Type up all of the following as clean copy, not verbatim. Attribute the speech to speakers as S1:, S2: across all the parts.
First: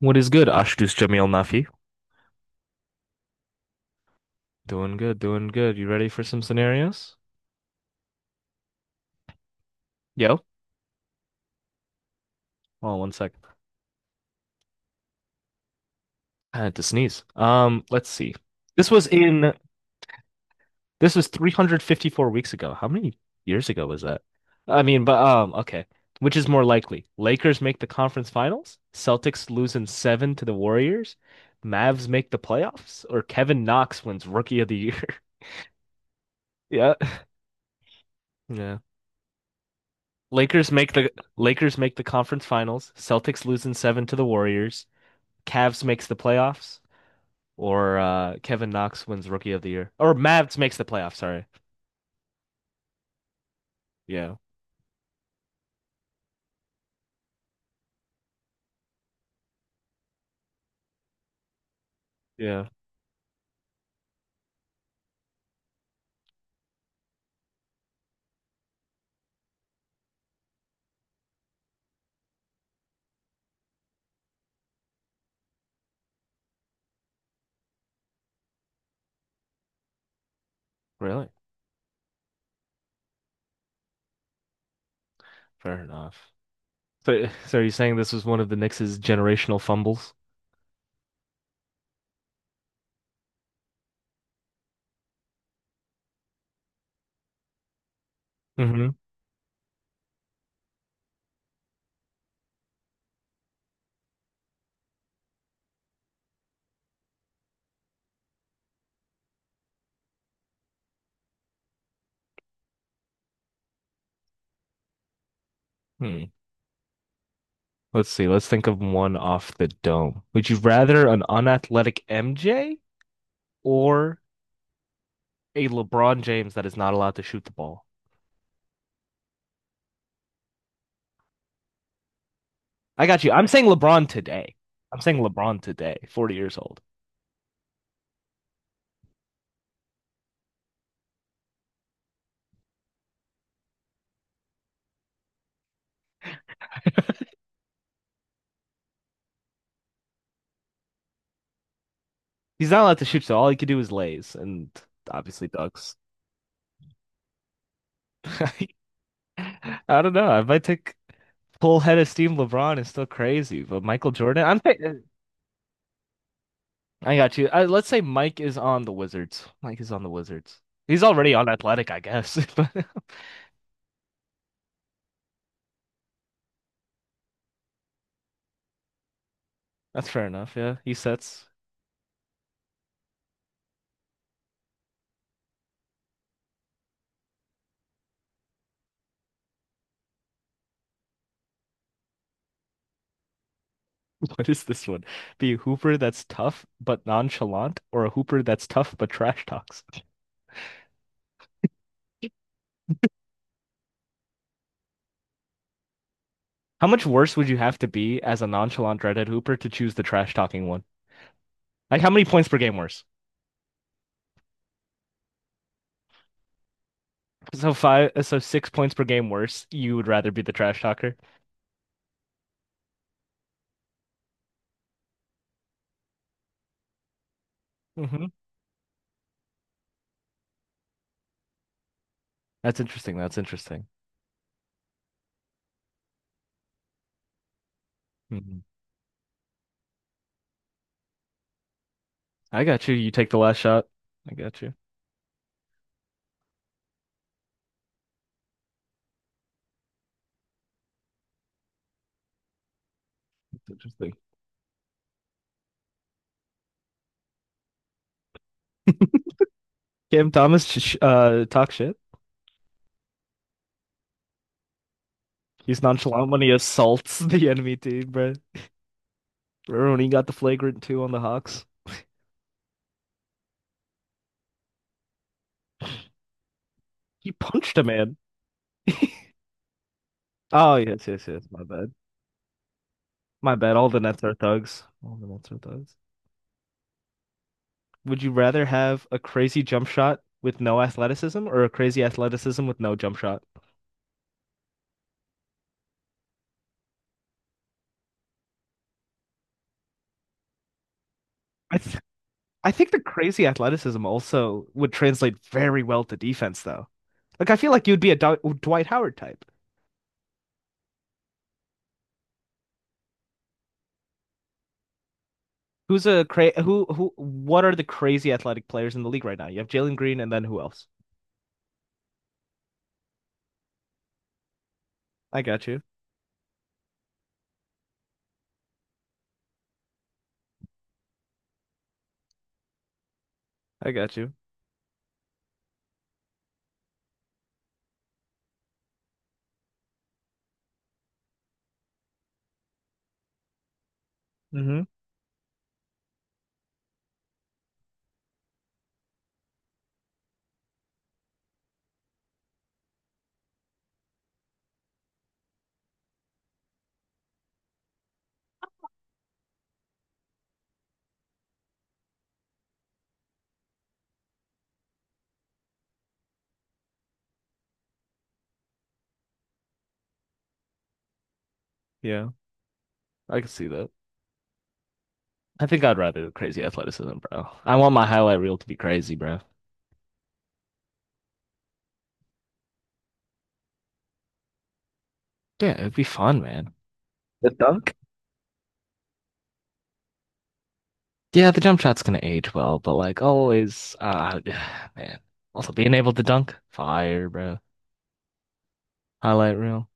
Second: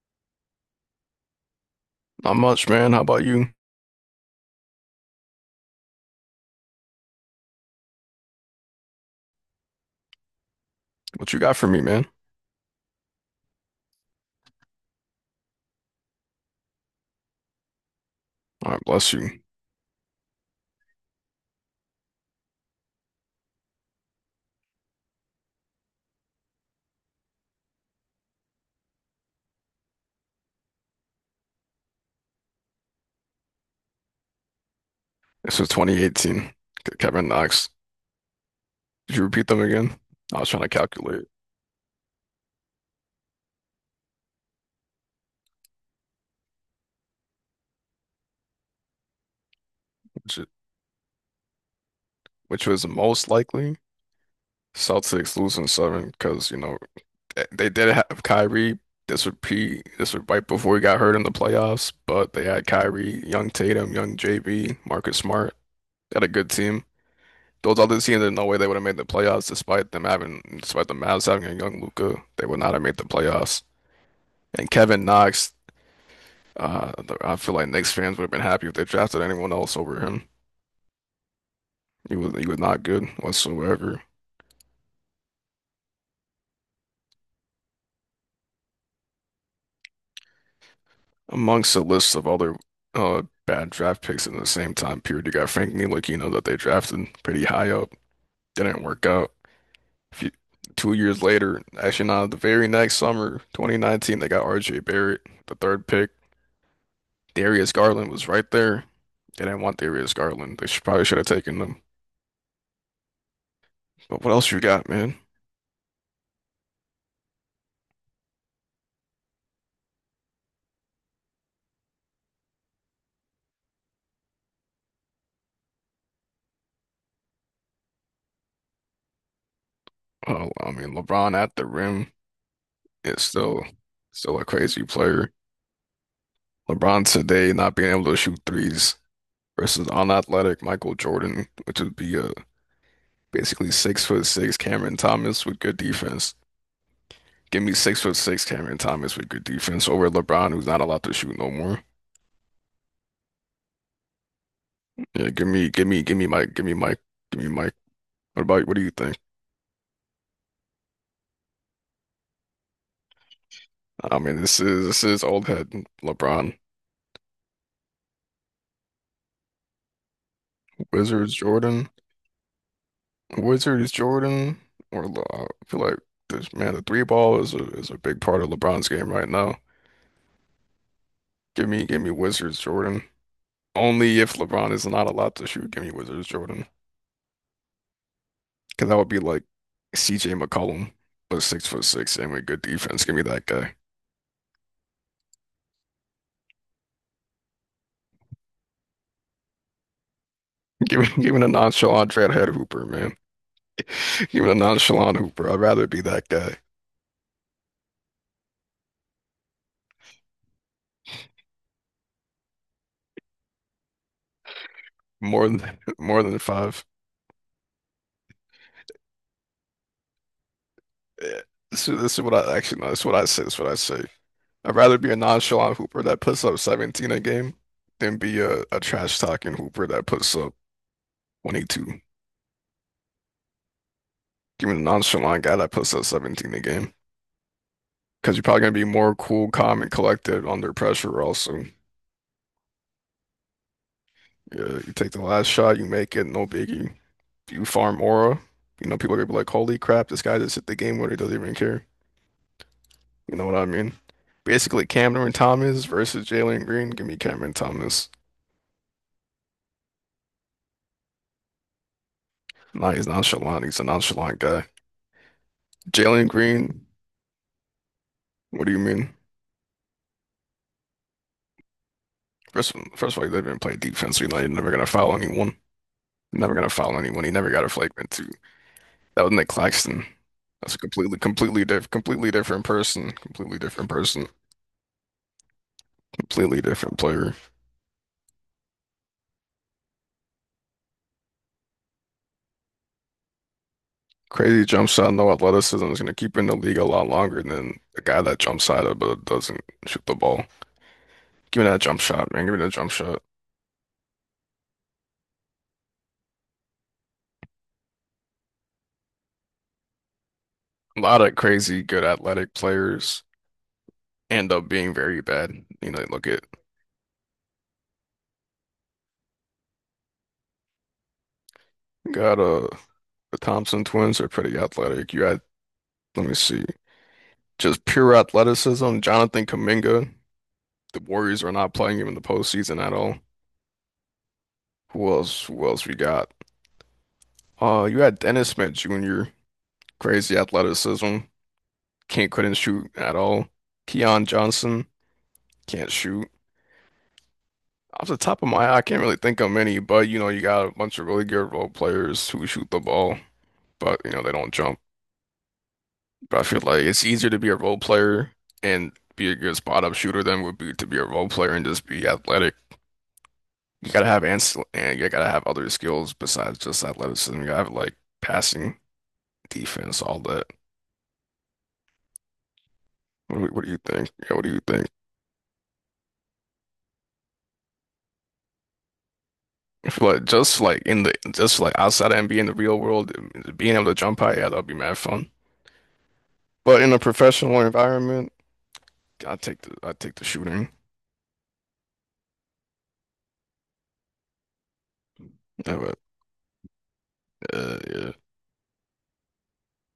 S1: What is good, Ashdus Jamil Nafi?
S2: Not much, man. How about you?
S1: Doing good, doing good. You ready for some scenarios? Yo,
S2: What you got for me, man?
S1: hold on sec. I had to sneeze. Let's see.
S2: All right,
S1: This was
S2: bless you.
S1: in this was 354 weeks ago. How many years ago was that? I mean, but okay. Which is more likely? Lakers make the conference finals, Celtics lose in seven to the Warriors, Mavs make the playoffs, or Kevin Knox wins Rookie of the Year?
S2: This is 2018.
S1: Yeah.
S2: Kevin Knox.
S1: Yeah.
S2: Did you repeat them again? I was trying to
S1: Lakers make the
S2: calculate
S1: Lakers make the conference finals, Celtics lose in seven to the Warriors. Cavs makes the playoffs or Kevin Knox wins Rookie of the Year or
S2: which
S1: Mavs makes the playoffs. Sorry.
S2: which was the most likely.
S1: Yeah.
S2: Celtics losing seven because you know they did have Kyrie. This would be this would right before he got hurt in the playoffs, but they had
S1: Yeah.
S2: Kyrie, young Tatum, young JB, Marcus Smart. They had a good team. Those other teams, there's no way they would have made the playoffs despite them having, despite the Mavs having a young Luca, they would not have made the playoffs. And Kevin Knox. Uh, I feel like Knicks fans would have been happy if they drafted anyone else over him.
S1: Really?
S2: He was not good whatsoever.
S1: Fair enough. So, so are you saying this was one of the Knicks' generational fumbles?
S2: Amongst a list of other bad draft picks in the same time period, you got Frank Ntilikina that they drafted pretty high up. Didn't
S1: Hmm.
S2: work out. If you, 2 years later, actually not the very next summer, 2019, they got RJ Barrett, the third pick. Darius Garland was right there. They didn't want Darius Garland. They should, probably should have taken him. But what else you got, man?
S1: Hmm. Let's see. Let's think of one off the dome. Would you rather an unathletic MJ or a LeBron James that is not allowed to shoot the ball?
S2: Oh, I mean, LeBron at the rim
S1: I
S2: is
S1: got you. I'm
S2: still
S1: saying LeBron
S2: still a
S1: today.
S2: crazy
S1: I'm saying
S2: player.
S1: LeBron today, 40 years old.
S2: LeBron today not being able to shoot threes versus unathletic Michael Jordan, which would be basically 6-foot-6 Cameron Thomas with good defense. Give me 6-foot-6 Cameron Thomas with good defense over LeBron, who's not allowed to shoot no more.
S1: He's not allowed to shoot, so all he could do is lays and
S2: Yeah,
S1: obviously ducks.
S2: give me Mike, give me Mike. What do you think?
S1: I don't know. I might take full head of steam. LeBron is still crazy, but Michael
S2: I mean,
S1: Jordan,
S2: this is this is old head LeBron.
S1: I got you. Let's say Mike is on the Wizards. Mike is on the Wizards. He's already
S2: Wizards
S1: on
S2: Jordan,
S1: Athletic, I guess. But
S2: Wizards Jordan, or I feel like this man, the three ball is a big part of LeBron's game right now.
S1: that's fair enough. Yeah, he sets.
S2: Give me Wizards Jordan. Only if LeBron is not allowed to shoot, give me Wizards Jordan. Because that would be like CJ McCollum, but 6-foot-6 and with good defense. Give me that guy.
S1: What is this one? Be a hooper that's tough but nonchalant, or a hooper that's tough but trash talks.
S2: Give me the nonchalant dreadhead Hooper, man. Give me the nonchalant Hooper. I'd rather be that guy.
S1: How much worse would you have to be as a nonchalant redhead hooper to choose the trash talking one? Like how many points per game worse?
S2: More than more than five.
S1: So five, so 6 points per game worse. You would rather be the trash talker.
S2: Yeah. This is what I actually. No, this is what I say. This is what I say. I'd rather be a nonchalant hooper that puts up 17 a game than
S1: Mm-hmm.
S2: be a trash talking hooper that puts up 22. Give
S1: That's interesting. That's interesting.
S2: me the nonchalant guy that puts up 17 a game. Because you're probably
S1: Mhm.
S2: going to be more cool, calm, and collected under pressure, also.
S1: I got you. You take the last shot. I got you.
S2: Yeah, you take the last shot, you make it, no biggie. You farm aura. You know, people are going to be like, holy crap, this guy just hit the game winner, doesn't even care. You know what I
S1: That's
S2: mean?
S1: interesting.
S2: Basically, Cameron Thomas versus Jalen Green. Give me Cameron Thomas.
S1: Cam Thomas sh talk shit.
S2: Nah, he's nonchalant. He's a nonchalant guy.
S1: He's
S2: Jalen
S1: nonchalant when he
S2: Green,
S1: assaults the enemy team, bro.
S2: what do you mean?
S1: Remember when he got the flagrant two on the Hawks?
S2: First of all, he didn't even play defense. He's like, never gonna foul anyone. Never gonna foul anyone. He
S1: He
S2: never got a
S1: punched a
S2: flagrant
S1: man.
S2: two. That was Nick Claxton. That's
S1: Oh
S2: a
S1: yes, yes, yes. My bad.
S2: completely different person.
S1: My
S2: Completely
S1: bad. All
S2: different
S1: the Nets
S2: person.
S1: are thugs. All the Nets are thugs.
S2: Completely different player.
S1: Would you rather have a crazy jump shot with no athleticism or a crazy athleticism with no jump shot?
S2: Crazy jump shot, no athleticism is gonna keep him in the league a lot longer than the guy that jumps out of but doesn't shoot the ball. Give me
S1: I
S2: that
S1: th
S2: jump shot, man. Give me
S1: I
S2: that
S1: think
S2: jump
S1: the
S2: shot.
S1: crazy athleticism also would translate very well to defense, though. Like I feel like you'd be a Dw Dwight Howard type.
S2: A lot of crazy, good athletic players end up being very bad. You know,
S1: Who's a
S2: look at.
S1: cra who? What are the crazy athletic players in the league right now? You have Jalen Green, and then who else?
S2: Got the Thompson twins are pretty athletic. You had.
S1: I got you.
S2: Let me see. Just pure athleticism. Jonathan Kuminga. The Warriors are not playing him in the postseason at all.
S1: I got you.
S2: Who else? Who else we got? You had Dennis Smith Jr. Crazy athleticism. Can't, couldn't shoot at all. Keon
S1: Hmm.
S2: Johnson can't shoot. Off the top of my head, I can't really think of many, but you know you got a bunch of really good role players who shoot the ball, but you know they don't jump. But I feel like it's easier to be a role player and be a good spot up shooter than would be to be a role player and just be athletic. You gotta have ans and you gotta have other skills besides just athleticism. You gotta have like passing, defense, all that.
S1: Yeah, I can
S2: What
S1: see
S2: do you
S1: that.
S2: think? Yeah, what do you think?
S1: I think I'd rather the crazy athleticism, bro. I want my highlight reel to be crazy, bro.
S2: I feel like just like outside of NBA in the real world, being able to jump high, yeah, that'll be mad fun.
S1: Yeah, it'd be fun, man.
S2: But in a
S1: The
S2: professional
S1: dunk?
S2: environment, I take the shooting.
S1: Yeah, the jump shot's gonna age well, but like always, man. Also
S2: Yeah,
S1: being
S2: but,
S1: able to dunk, fire, bro.
S2: yeah.
S1: Highlight reel.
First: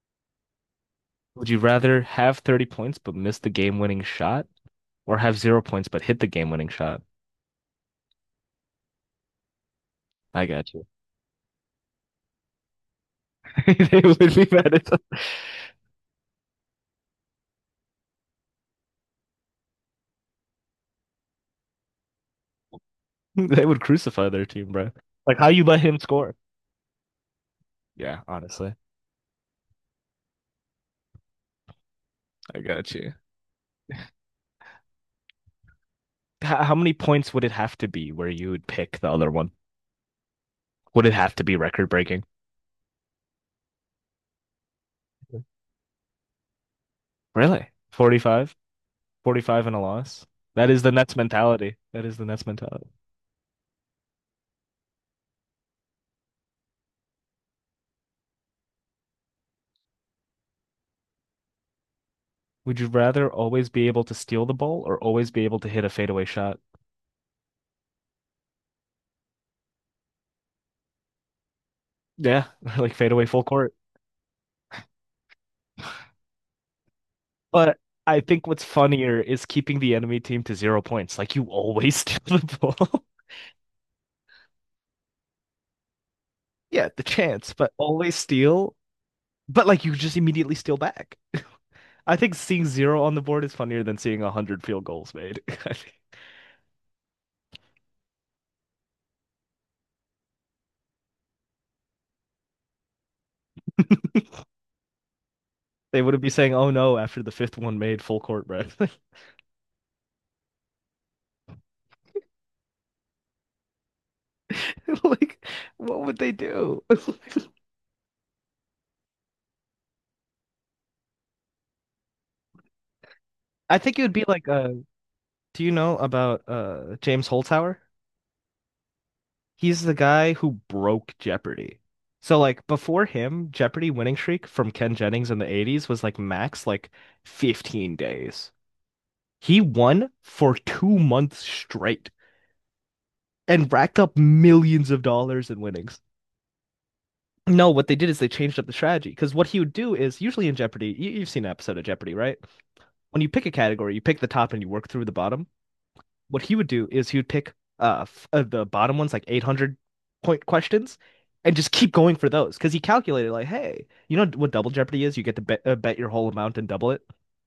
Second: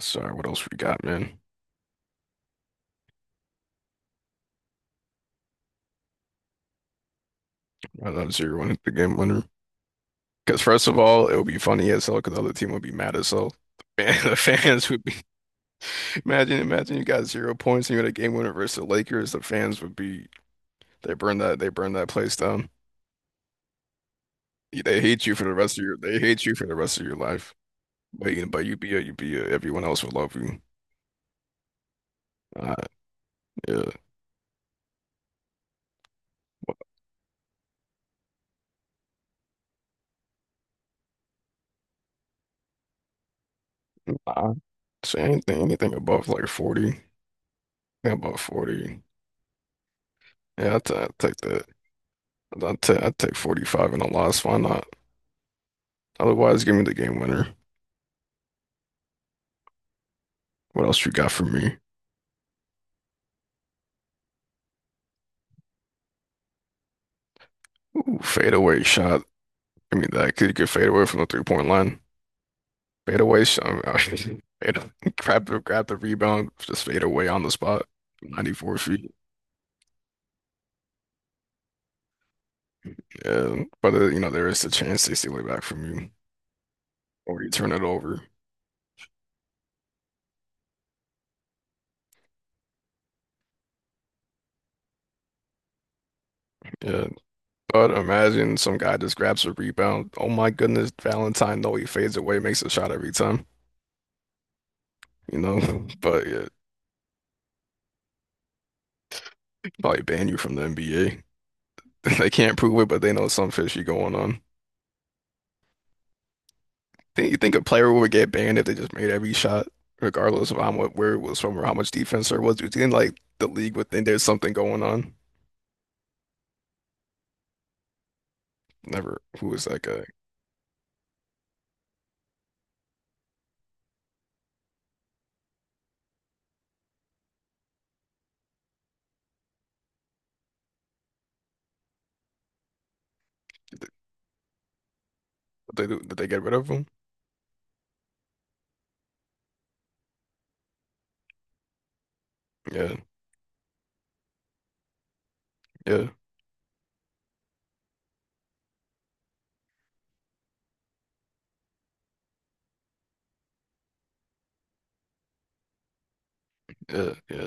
S2: Sorry, what else we got, man?
S1: Would you rather have 30 points but miss the game-winning shot or have 0 points but hit the game-winning shot?
S2: I'm zeroing the game winner.
S1: I
S2: Because
S1: got you.
S2: first of all, it would be funny as hell because the other team would be mad as hell.
S1: They would
S2: And the
S1: be mad at
S2: fans
S1: them.
S2: would be. Imagine you got zero points and you had a game winner versus the Lakers. The fans would be. They burn that place down.
S1: They would crucify their team, bro. Like how you let him
S2: They
S1: score.
S2: hate you for the rest of your life.
S1: Yeah,
S2: But you but
S1: honestly.
S2: you everyone else would love you.
S1: I
S2: Uh,
S1: got you.
S2: yeah.
S1: How many points would it have to be where you would pick the other one? Would it have to be record-breaking?
S2: Uh, so anything above like 40.
S1: Really?
S2: Yeah, above
S1: 45?
S2: 40.
S1: 45 and a loss? That
S2: Yeah,
S1: is the
S2: I
S1: Nets
S2: take that.
S1: mentality. That is the Nets mentality.
S2: I take 45 in a loss. Why not? Otherwise, give me the game winner. What else you got for me?
S1: Would you rather always be able to steal the ball or always be able to hit a fadeaway shot?
S2: Ooh, fadeaway shot. I mean, that could get fade away from the 3-point line.
S1: Yeah, like fadeaway full
S2: Fadeaway
S1: court.
S2: shot. Fade, grab the rebound, just fade away on the
S1: But
S2: spot.
S1: I think what's
S2: 94 feet.
S1: funnier is keeping the enemy team to 0 points. Like you always steal the ball.
S2: Yeah, but you know there is a chance they steal it back from you,
S1: Yeah, the
S2: or you
S1: chance, but
S2: turn it
S1: always
S2: over.
S1: steal. But like you just immediately steal back. I think seeing zero on the board is funnier than seeing a hundred field goals made.
S2: Yeah, but imagine some guy just grabs a rebound. Oh my goodness, Valentine! No, he fades away, makes a shot every time. You know,
S1: They wouldn't
S2: but
S1: be
S2: yeah,
S1: saying, "Oh no!" after the fifth one made full court press.
S2: probably ban you from the NBA. They can't prove it, but they know some fishy going on.
S1: Like, what would they do?
S2: Think you think a player would get banned if they just made every shot, regardless of how much where it was from or how much defense there was? Do you think like the league
S1: I
S2: would
S1: think it
S2: think
S1: would
S2: there's
S1: be like,
S2: something going on?
S1: do you know about James Holzhauer?
S2: Never. Who was that
S1: He's the
S2: guy?
S1: guy who broke Jeopardy. So like before him, Jeopardy winning streak from Ken Jennings in the '80s was like max like 15 days. He won for 2 months straight and
S2: Did
S1: racked up millions of dollars in
S2: they,
S1: winnings.
S2: did they did they get rid of him?
S1: No, what they did is they changed up the strategy because what he would do is usually in Jeopardy, you've seen an episode of Jeopardy, right?
S2: Yeah,
S1: When you pick a category, you pick the top and you work through the bottom.
S2: yeah,
S1: What he would do is he would pick the bottom ones, like 800 point questions, and just keep going for those because he calculated like, hey, you know what Double Jeopardy is? You get to bet, bet your whole amount and double it.
S2: yeah, yeah,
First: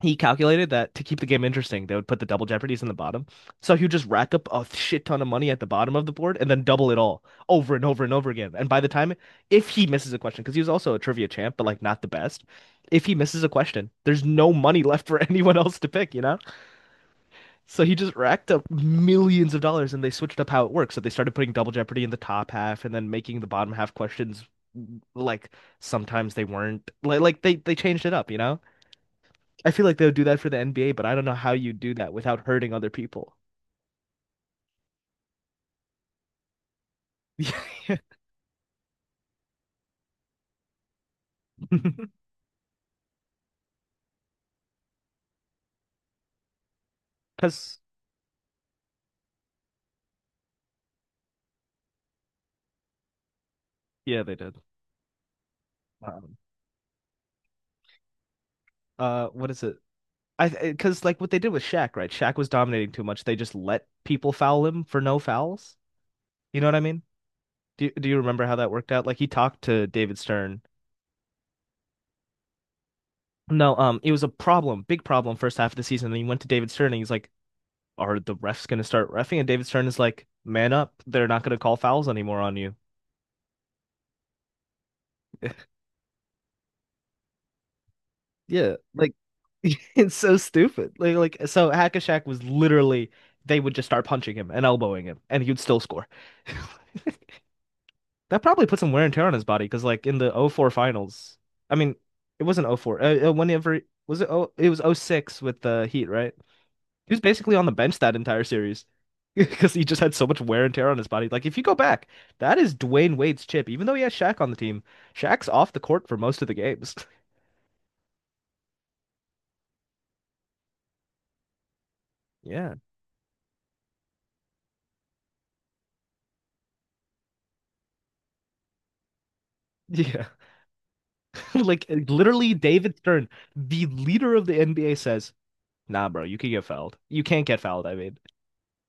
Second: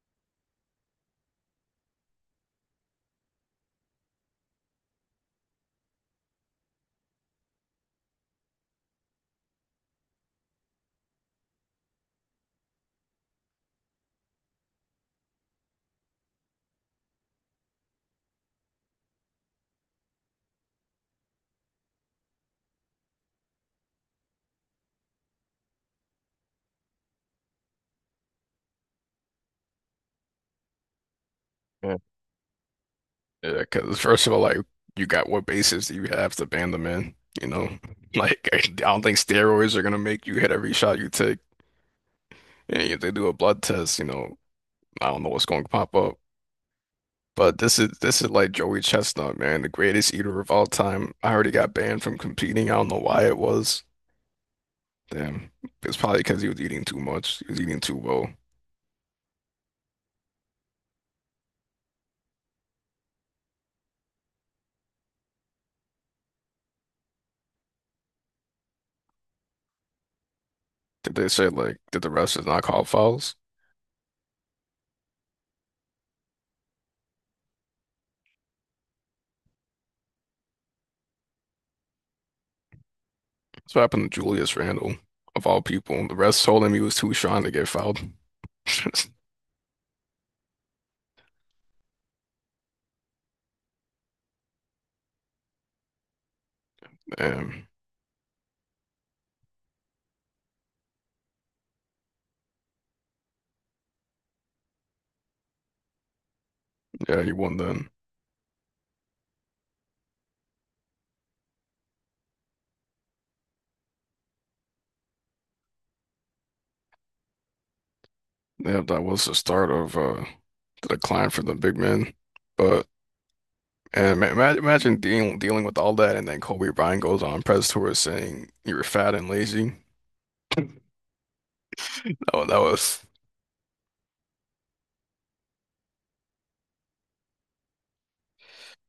S1: He calculated that to keep the game interesting, they would put the Double Jeopardies in the bottom. So he would just rack up a shit ton of money at the bottom of the board and then double it all over and over and over again. And by the time, if he misses a question, because he was also a trivia champ, but like not the best, if he misses a question, there's no money left for anyone else to pick, you know? So he just racked up millions of dollars and they switched up how it works. So they started putting Double Jeopardy in the top half and then making the bottom half questions like sometimes they weren't like like they changed it up, you know? I feel like they would do that for the NBA, but I don't know how you do
S2: yeah.
S1: that without hurting other people.
S2: Yeah, because first of all, like you got what basis do you have to ban the man? You know, like I don't think steroids are gonna make you hit every shot you take. And if they do a blood test, you know, I don't know what's going to pop up. But this
S1: Because
S2: is this is like Joey Chestnut, man, the greatest eater of all time. I already got banned from competing. I don't know why it was.
S1: yeah, they did.
S2: Damn. It's probably
S1: Um,
S2: because he was eating too much. He was eating too well.
S1: what is it? I because like what they did with Shaq, right? Shaq was dominating too much. They just let people foul him for no fouls. You know what I mean? Do you remember how that worked out? Like he talked to David Stern.
S2: Did they say like did the rest not call fouls?
S1: No, it was a problem, big problem first half of the season. And he went to David Stern and he's like, are the refs gonna start refing? And David Stern is like, man up, they're not gonna call fouls anymore on you.
S2: That's what happened to Julius Randle, of all people. The rest told him he was too strong to get fouled.
S1: Yeah, like it's so stupid. Like so Hackashack was literally they would just start punching him and elbowing him and he would still score.
S2: Damn.
S1: That probably put some wear and tear on his body because like in the O four finals, I mean, it wasn't oh four. Whenever was it? Oh, it was O six with the Heat, right? He was
S2: Yeah, he
S1: basically
S2: won
S1: on the
S2: then.
S1: bench that entire series because he just had so much wear and tear on his body. Like, if you go back, that is Dwayne Wade's chip. Even though he has Shaq on the team, Shaq's off the court for most of the games.
S2: Yeah, that was the start of the decline for the big men.
S1: Yeah.
S2: But And imagine dealing with all that, and then Kobe Bryant goes on press tour saying you were fat and lazy.
S1: Yeah. Like,
S2: Oh,
S1: literally,
S2: that
S1: David
S2: was
S1: Stern, the leader of the NBA, says, nah, bro, you can get fouled. You can't get fouled, I mean.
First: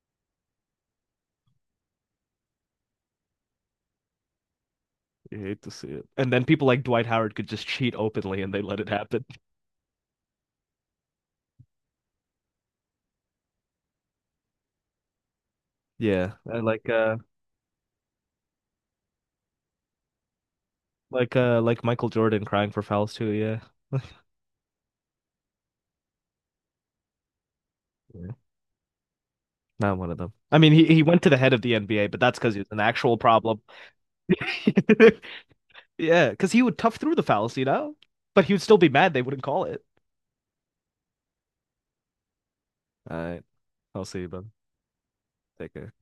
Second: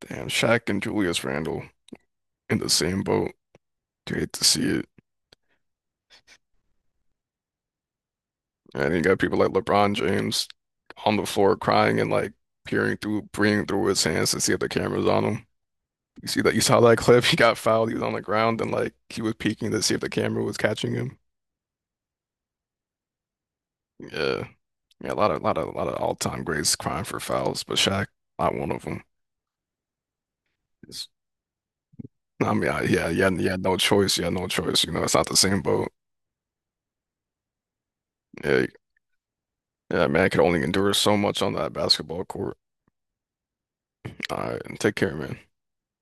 S2: damn. Shaq and Julius Randle in the same boat. You hate to see it.
S1: You hate to see it. And then people like Dwight Howard could just cheat openly and they let it
S2: And you got
S1: happen.
S2: people like LeBron James on the floor crying and like peering through his hands to see if the camera's on him. You
S1: Yeah.
S2: see that? You
S1: And
S2: saw that clip? He got fouled. He was on the ground and like he was peeking to see if the camera was catching him.
S1: like Michael Jordan crying for fouls too, yeah.
S2: Yeah, yeah, a lot of, lot of, lot of all-time greats crying for fouls, but Shaq,
S1: Yeah.
S2: not one of them.
S1: Not one of them. I mean, he went to the head of the NBA, but that's because
S2: I
S1: he was
S2: mean,
S1: an
S2: yeah,
S1: actual
S2: yeah, you
S1: problem.
S2: had no choice. You had no choice. You know, it's not the same boat.
S1: Yeah, because he would tough through the fallacy now, but he would
S2: Yeah,
S1: still be mad they wouldn't call it.
S2: yeah, man, I could only endure so much on that basketball court.
S1: All right. I'll see you,
S2: All
S1: bud.
S2: right, and take care, man.
S1: Take care.